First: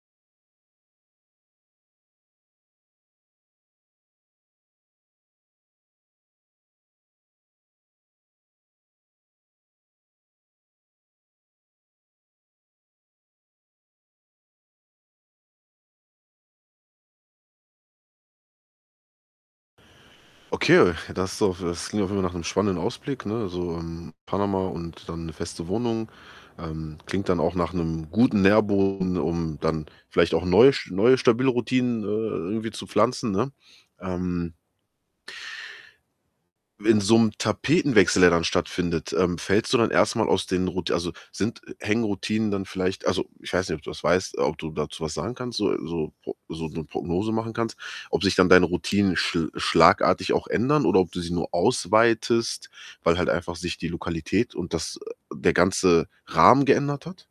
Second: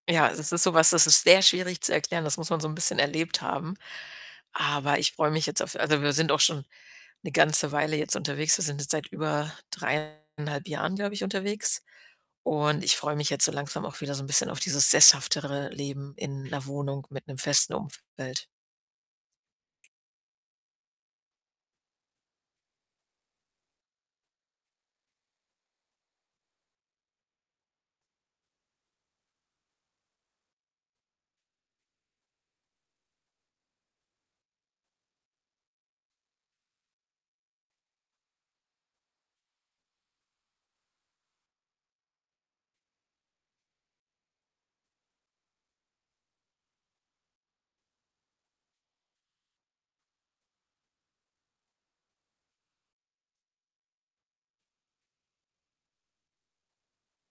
Ja, es ist so was, das ist sehr schwierig zu erklären, das muss man so ’n bisschen erlebt haben. Aber ich freue mich jetzt auf also wir sind auch schon ’ne ganze Weile jetzt unterwegs. Wir sind jetzt seit über 3 1/2 Jahren, glaube ich, unterwegs und ich freue mich jetzt so langsam auch wieder so ’n bisschen auf dieses sesshaftere Leben in ’ner Wohnung mit ’nem festen Umfeld. Okay, das auf es das klingt auf jeden Fall nach ’nem spannenden Ausblick, ne, also, hm, Panama und dann ’ne feste Wohnung. Ähm, klingt dann auch nach ’nem guten Nährboden, um dann vielleicht auch ’n neusch neue stabile Routinen, äh äh, irgendwie zu pflanzen, ne? Ähm In so ’m Tapetenwechsel, der dann stattfindet, ähm, fällst du dann erst mal aus den Rout also sind hängen Routinen dann vielleicht also, ich weiß nicht, ob du das weißt, ob du dazu was sagen kannst so so so ’ne Prognose machen kannst, ob sich dann deine Routinen schl schlagartig auch ändern oder ob du sie nur ausweitest, weil halt einfach sich die Lokalität und das, äh der ganze Rahmen geändert hat?